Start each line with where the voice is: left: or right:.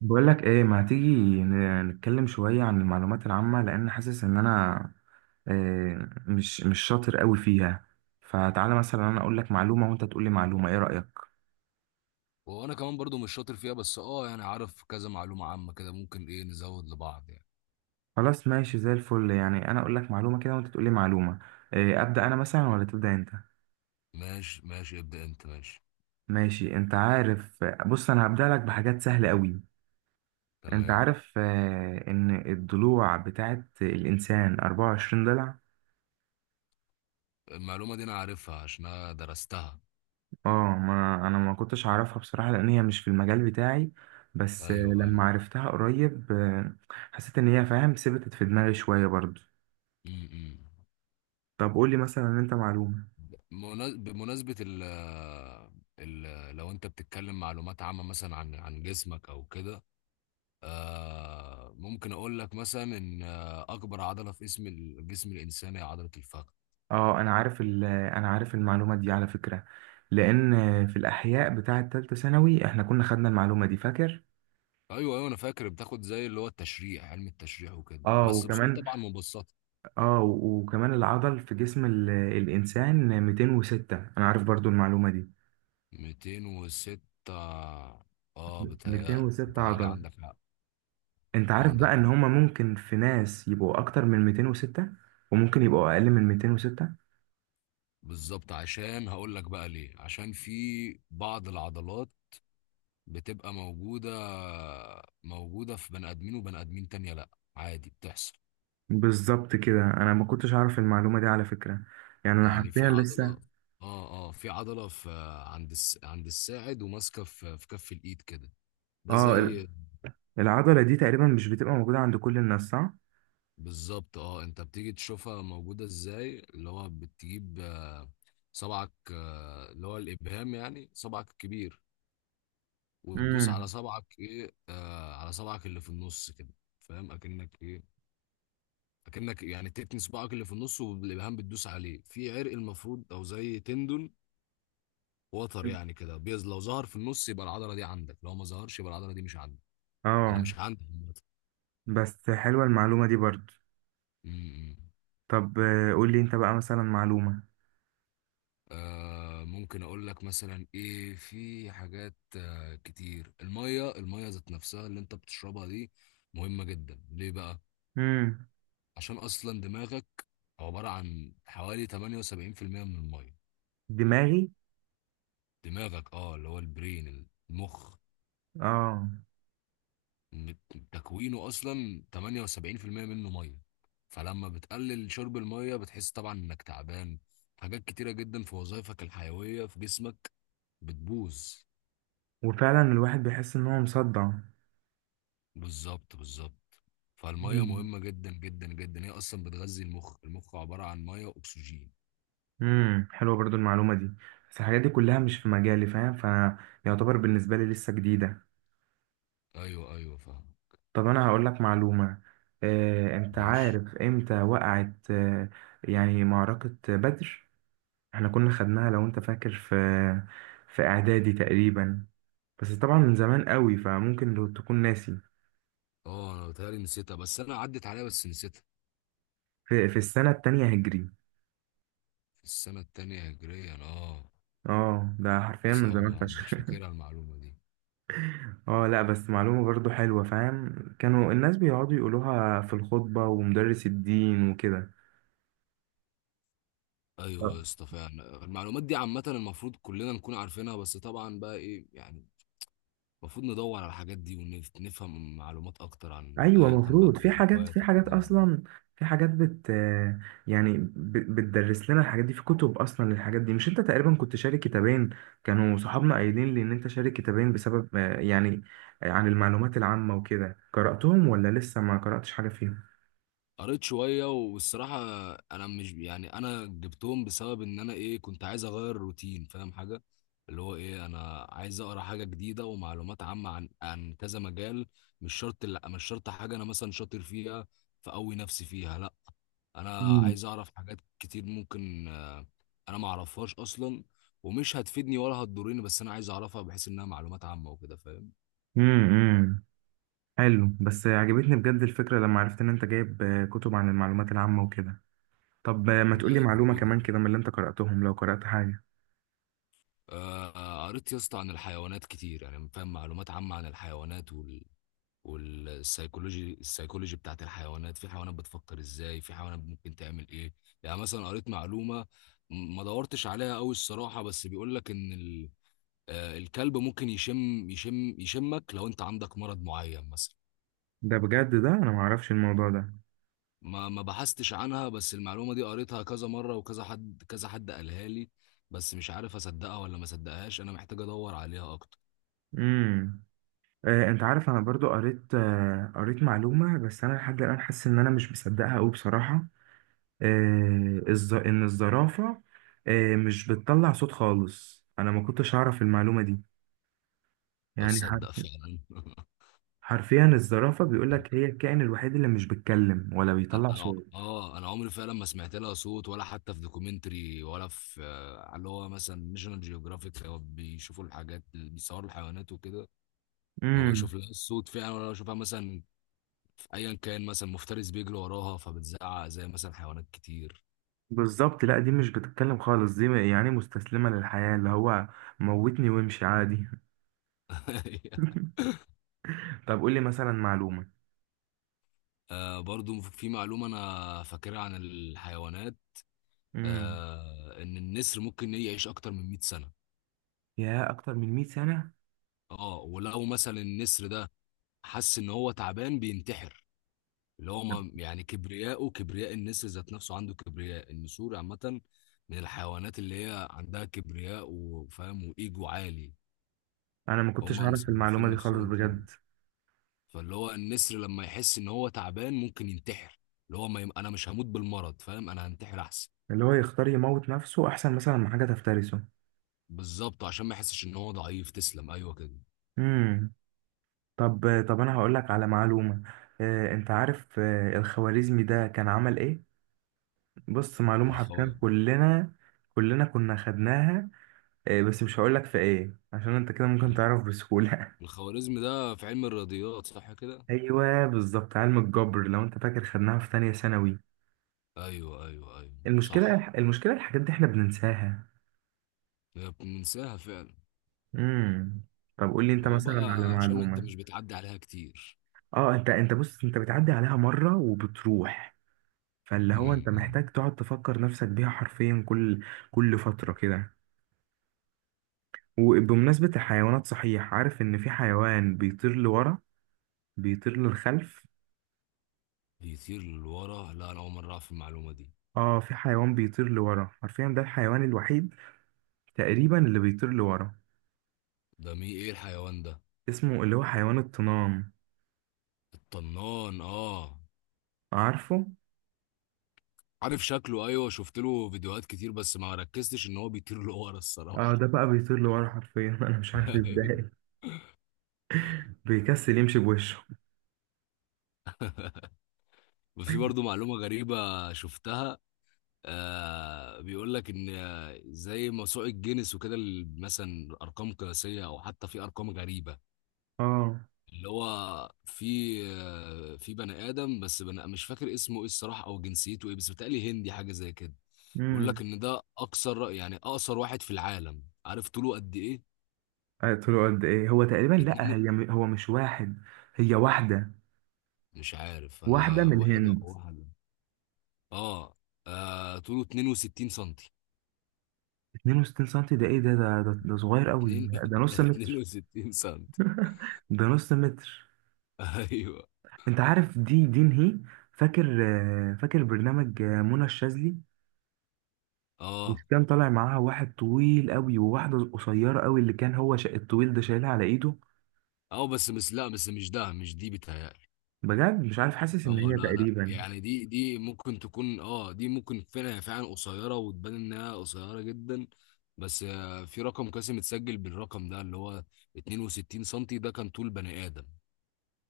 right: بقول لك ايه؟ ما تيجي نتكلم شوية عن المعلومات العامة لان حاسس ان انا مش شاطر قوي فيها. فتعالى مثلا انا اقول لك معلومة وانت تقول لي معلومة، ايه رأيك؟
left: وانا كمان برضو مش شاطر فيها بس يعني عارف كذا معلومة عامة كده ممكن ايه نزود لبعض يعني.
right: خلاص ماشي زي الفل. يعني انا اقول لك معلومة كده وانت تقول لي معلومة. ابدأ انا مثلا ولا تبدأ انت.
left: ماشي ماشي، ابدأ انت. ماشي.
right: ماشي. انت عارف، بص انا هبدأ لك بحاجات سهلة قوي. انت
left: تمام.
right: عارف ان الضلوع بتاعت الانسان 24 ضلع.
left: المعلومة دي انا عارفها عشان انا درستها.
right: اه ما انا ما كنتش اعرفها بصراحة، لان هي مش في المجال بتاعي. بس
left: ايوه، ايوه.
right: لما عرفتها قريب، حسيت ان هي فاهم ثبتت في دماغي شوية برضو.
left: امم.
right: طب قول لي مثلا انت معلومة.
left: بمناسبة ال لو انت بتتكلم معلومات عامة مثلا عن جسمك او كده. ممكن اقول لك مثلا ان، اكبر عضلة في اسم الجسم الانساني هي عضلة الفخذ.
right: اه انا عارف، انا عارف المعلومة دي على فكرة. لان في الاحياء بتاعة تالتة ثانوي احنا كنا خدنا المعلومة دي، فاكر؟
left: ايوه، ايوه، انا فاكر بتاخد زي اللي هو التشريح، علم التشريح، وكده
right: اه
left: بس بصوره
right: وكمان،
left: طبعا مبسطه.
right: وكمان العضل في جسم الانسان 206. انا عارف برضو المعلومة دي.
left: 206. اه، بتهيألي
right: 206
left: بتهيألي
right: عضلة.
left: عندك حق.
right: انت عارف
left: عندك
right: بقى ان
left: حق.
right: هما ممكن في ناس يبقوا اكتر من 206 وممكن يبقوا اقل من 206.
left: بالظبط، عشان هقول لك بقى ليه. عشان في بعض العضلات بتبقى موجوده، موجوده في بني ادمين، وبني ادمين تانية لا. عادي بتحصل.
right: بالظبط كده، انا ما كنتش اعرف المعلومة دي على فكرة. يعني انا
left: يعني في
right: حرفيا
left: عضله،
right: لسه.
left: اه في عضله في عند الساعد وماسكه في كف الايد كده. ده
right: اه ال-
left: زي.
right: العضلة دي تقريبا مش بتبقى موجودة عند كل الناس، صح؟
left: بالظبط. اه انت بتيجي تشوفها موجودة ازاي، اللي هو بتجيب، صبعك، اللي هو الابهام، يعني صبعك الكبير. وتدوس على
right: امم.
left: صبعك ايه آه على صبعك اللي في النص كده. فاهم، اكنك يعني تتني صباعك اللي في النص، والابهام بتدوس عليه في عرق المفروض، او زي تندون، وتر يعني كده. بيز لو ظهر في النص يبقى العضلة دي عندك، لو ما ظهرش يبقى العضلة دي مش عندك. انا
right: اه
left: مش عندي عامة.
right: بس حلوة المعلومة دي برضو.
left: م- م.
right: طب قول لي انت بقى مثلا معلومة.
left: ممكن اقول لك مثلا في حاجات، كتير. الميه، الميه ذات نفسها اللي انت بتشربها دي، مهمة جدا. ليه بقى؟
right: امم.
left: عشان اصلا دماغك عبارة عن حوالي 78% من الميه.
right: دماغي؟
left: دماغك، اللي هو البرين، المخ.
right: اه.
left: م- تكوينه اصلا 78% منه ميه. فلما بتقلل شرب الميه، بتحس طبعا انك تعبان. حاجات كتيرة جدا في وظائفك الحيوية في جسمك بتبوظ.
right: وفعلا الواحد بيحس ان هو مصدع.
left: بالظبط، بالظبط. فالميه مهمه جدا، جدا، جدا. هي اصلا بتغذي المخ. المخ عباره عن ميه واكسجين.
right: امم، حلوه برضو المعلومه دي. بس الحاجات دي كلها مش في مجالي، فاهم؟ فيعتبر بالنسبه لي لسه جديده.
left: ايوه، ايوه، فاهم.
right: طب انا هقول لك معلومه. انت
left: ماشي.
right: عارف امتى وقعت، يعني معركه بدر؟ احنا كنا خدناها لو انت فاكر في، في اعدادي تقريبا. بس طبعا من زمان قوي، فممكن لو تكون ناسي.
left: اه، انا بتهيألي نسيتها، بس انا عدت عليها بس نسيتها.
right: في، في السنه التانية هجري.
left: في السنه التانية هجريا، اه.
right: اه ده حرفيا
left: بس
right: من زمان
left: مش
right: فشخ.
left: فاكرها المعلومه دي.
right: اه لا بس معلومة برضو حلوة، فاهم؟ كانوا الناس بيقعدوا يقولوها في الخطبة ومدرس الدين وكده.
left: ايوه
right: آه.
left: يا اسطى، فعلا المعلومات دي عامه، المفروض كلنا نكون عارفينها، بس طبعا بقى ايه يعني. المفروض ندور على الحاجات دي ونفهم معلومات اكتر عن
right: ايوه،
left: ايا كان بقى.
right: مفروض في حاجات، في
left: الهوايات
right: حاجات
left: والكلام ده.
right: اصلا، في حاجات بت، يعني بتدرس لنا الحاجات دي في كتب اصلا للحاجات دي. مش انت تقريبا كنت شارك كتابين، كانوا صحابنا قايلين لي ان انت شارك كتابين بسبب يعني، عن المعلومات العامة وكده؟ قرأتهم ولا لسه ما قرأتش حاجة فيهم؟
left: قريت شوية، والصراحة أنا مش يعني أنا جبتهم بسبب إن أنا، كنت عايز أغير الروتين، فاهم حاجة، اللي هو، أنا عايز أقرأ حاجة جديدة ومعلومات عامة عن كذا مجال. مش شرط، لا مش شرط حاجة أنا مثلا شاطر فيها فأقوي نفسي فيها، لا. أنا
right: مم.
left: عايز أعرف حاجات كتير ممكن. أنا معرفهاش أصلا، ومش هتفيدني ولا هتضرني، بس أنا عايز أعرفها بحيث إنها معلومات عامة وكده، فاهم.
right: امم، حلو. بس عجبتني بجد الفكرة لما عرفت ان انت جايب كتب عن المعلومات العامة وكده. طب ما تقولي
left: ده
right: معلومة
left: مفيد.
right: كمان كده من اللي انت قرأتهم، لو قرأت حاجة.
left: قريت يا اسطى عن الحيوانات كتير، يعني فاهم، معلومات عامة عن الحيوانات والسيكولوجي بتاعت الحيوانات. في حيوانات بتفكر ازاي، في حيوانات ممكن تعمل ايه. يعني مثلا قريت معلومة، ما دورتش عليها قوي الصراحة، بس بيقول لك ان الكلب ممكن يشمك لو انت عندك مرض معين مثلا.
right: ده بجد، ده انا معرفش الموضوع ده.
left: ما بحثتش عنها، بس المعلومة دي قريتها كذا مرة، وكذا حد، كذا حد قالها لي، بس مش عارف اصدقها ولا ما اصدقهاش. انا محتاج ادور عليها اكتر،
right: امم. آه، انت عارف انا برضو قريت، آه قريت معلومة بس انا لحد الآن حاسس ان انا مش مصدقها قوي بصراحة. آه ان الزرافة، آه، مش بتطلع صوت خالص. انا ما كنتش اعرف المعلومة دي.
left: او
right: يعني
left: اصدق فعلا.
right: حرفيا الزرافة بيقولك
left: ممكن.
right: هي الكائن الوحيد اللي مش بيتكلم ولا
left: انا
right: بيطلع
left: أنا-
right: صوت.
left: اه انا عمري فعلا ما سمعت لها صوت، ولا حتى في دوكيومنتري، ولا في، على اللي هو مثلا ناشونال جيوغرافيك، او بيشوفوا الحاجات اللي بيصوروا الحيوانات وكده. ما بشوف
right: امم.
left: لها الصوت فعلا، ولا بشوفها مثلا في ايا كان، مثلا مفترس بيجري وراها فبتزعق زي مثلا حيوانات كتير.
right: بالظبط، لا دي مش بتتكلم خالص دي. يعني مستسلمة للحياة، اللي هو موتني وامشي عادي. طب قول لي مثلا معلومة.
left: برضو في معلومة انا فاكرها عن الحيوانات.
right: امم.
left: ان النسر ممكن يعيش اكتر من 100 سنة.
right: يا اكتر من 100 سنة؟
left: اه ولو مثلا النسر ده حس ان هو تعبان، بينتحر. اللي هو يعني كبرياءه، كبرياء النسر ذات نفسه، عنده كبرياء، النسور عامة من الحيوانات اللي هي عندها كبرياء وفاهم، وإيجو عالي.
right: انا ما كنتش
left: هما
right: اعرف
left: مصنفين
right: المعلومة دي خالص
left: نفسهم كده.
right: بجد.
left: فاللي هو النسر لما يحس إن هو تعبان، ممكن ينتحر. اللي هو ما يم... أنا مش هموت بالمرض، فاهم، أنا هنتحر أحسن.
right: اللي هو يختار يموت نفسه احسن مثلا من حاجة تفترسه.
left: بالظبط، عشان ما يحسش إن هو ضعيف. تسلم. أيوه كده.
right: امم. طب، طب انا هقول لك على معلومة. انت عارف الخوارزمي ده كان عمل ايه؟ بص معلومة
left: الخو...
right: حرفيا كلنا، كلنا كنا خدناها، بس مش هقول لك في ايه عشان انت كده ممكن تعرف بسهولة.
left: الخوارزمي ده في علم الرياضيات، صح كده؟
right: ايوه بالظبط، علم الجبر. لو انت فاكر خدناها في تانية ثانوي.
left: أيوه، أيوه، أيوه،
right: المشكله
left: صح.
right: المشكله الحاجات دي احنا بننساها.
left: هي بننساها فعلا.
right: امم. طب قول لي انت
left: هو
right: مثلا على
left: بقى عشان انت
right: معلومه.
left: مش بتعدي عليها كتير.
right: اه انت، انت بص، انت بتعدي عليها مره وبتروح. فاللي هو انت
left: امم.
right: محتاج تقعد تفكر نفسك بيها حرفيا كل، كل فتره كده. وبمناسبه الحيوانات، صحيح عارف ان في حيوان بيطير لورا؟ بيطير للخلف.
left: بيطير لورا؟ لا، انا اول مره اعرف المعلومه دي.
right: اه في حيوان بيطير لورا حرفيا، ده الحيوان الوحيد تقريبا اللي بيطير لورا.
left: ده مي ايه الحيوان ده؟
right: اسمه اللي هو حيوان الطنان،
left: الطنان، اه.
right: عارفه؟
left: عارف شكله، ايوه، شفت له فيديوهات كتير، بس ما ركزتش ان هو بيطير لورا
right: اه
left: الصراحه.
right: ده بقى بيطير لورا حرفيا. انا مش عارف ازاي بيكسل يمشي بوشه.
left: وفي برضو معلومه غريبه شفتها. بيقول لك ان، زي موسوعه جينيس وكده، مثلا ارقام قياسيه، او حتى في ارقام غريبه.
right: اه.
left: اللي هو في بني ادم، بس بني مش فاكر اسمه ايه الصراحه، او جنسيته ايه، بس بيتهيألي هندي، حاجه زي كده. بيقول لك
right: امم.
left: ان ده اقصر، يعني اقصر واحد في العالم. عارف طوله قد ايه؟
right: قلت له قد ايه؟ هو تقريبا، لا،
left: اتنين.
right: هو مش واحد، هي واحده.
left: مش عارف
right: واحده
left: انا
right: من
left: واحد او
right: الهند.
left: واحد. اه, طوله 62 سنتي.
right: 62 سنتي؟ ده ايه ده، ده صغير قوي.
left: اتنين.
right: ده نص متر.
left: 62 سنتي.
right: ده نص متر.
left: ايوه.
right: انت عارف دي، دي نهي؟ فاكر، فاكر برنامج، منى الشاذلي؟
left: اه
right: مش كان طالع معاها واحد طويل قوي وواحده قصيره قوي، اللي كان هو الطويل ده شايلها على ايده؟
left: اه بس مش، لا بس مش ده، مش دي بتهيألي.
right: بجد مش عارف، حاسس
left: اه،
right: ان هي
left: لا لا،
right: تقريبا.
left: يعني دي ممكن تكون، دي ممكن فعلا، فعلا قصيره، وتبان انها قصيره جدا. بس في رقم قاسم اتسجل بالرقم ده اللي هو 62 سنتي، ده كان طول بني ادم.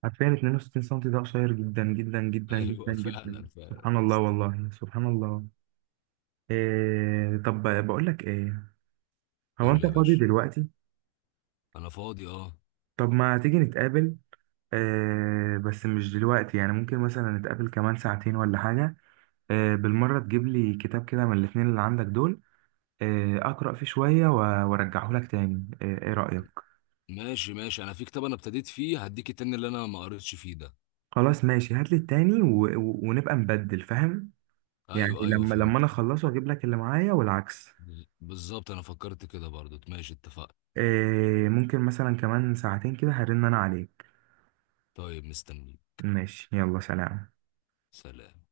right: حرفيا 62 سم ده قصير جدا جدا جدا جدا
left: ايوه
right: جدا.
left: فعلا، فعلا
right: سبحان الله،
left: بس.
right: والله سبحان الله. إيه، طب بقول لك ايه، هو
left: قول
right: انت
left: لي يا
right: فاضي
left: باشا.
right: دلوقتي؟
left: انا فاضي، اه.
right: طب ما تيجي نتقابل. إيه بس مش دلوقتي يعني، ممكن مثلا نتقابل كمان ساعتين ولا حاجة. إيه بالمرة تجيب لي كتاب كده من الاتنين اللي عندك دول. إيه اقرأ فيه شوية وارجعه لك تاني، ايه، إيه رأيك؟
left: ماشي، ماشي، انا في كتاب انا ابتديت فيه، هديك التاني اللي انا ما قريتش فيه ده.
right: خلاص ماشي، هات لي التاني و... ونبقى نبدل، فاهم؟ يعني
left: ايوه، ايوه،
right: لما، لما
left: فهمت.
right: انا اخلصه اجيب لك اللي معايا والعكس.
left: بالظبط، انا فكرت كده برضو. ماشي، اتفقنا.
right: إيه ممكن مثلا كمان ساعتين كده هرن انا عليك.
left: طيب، مستنيك.
right: ماشي، يلا سلام.
left: سلام.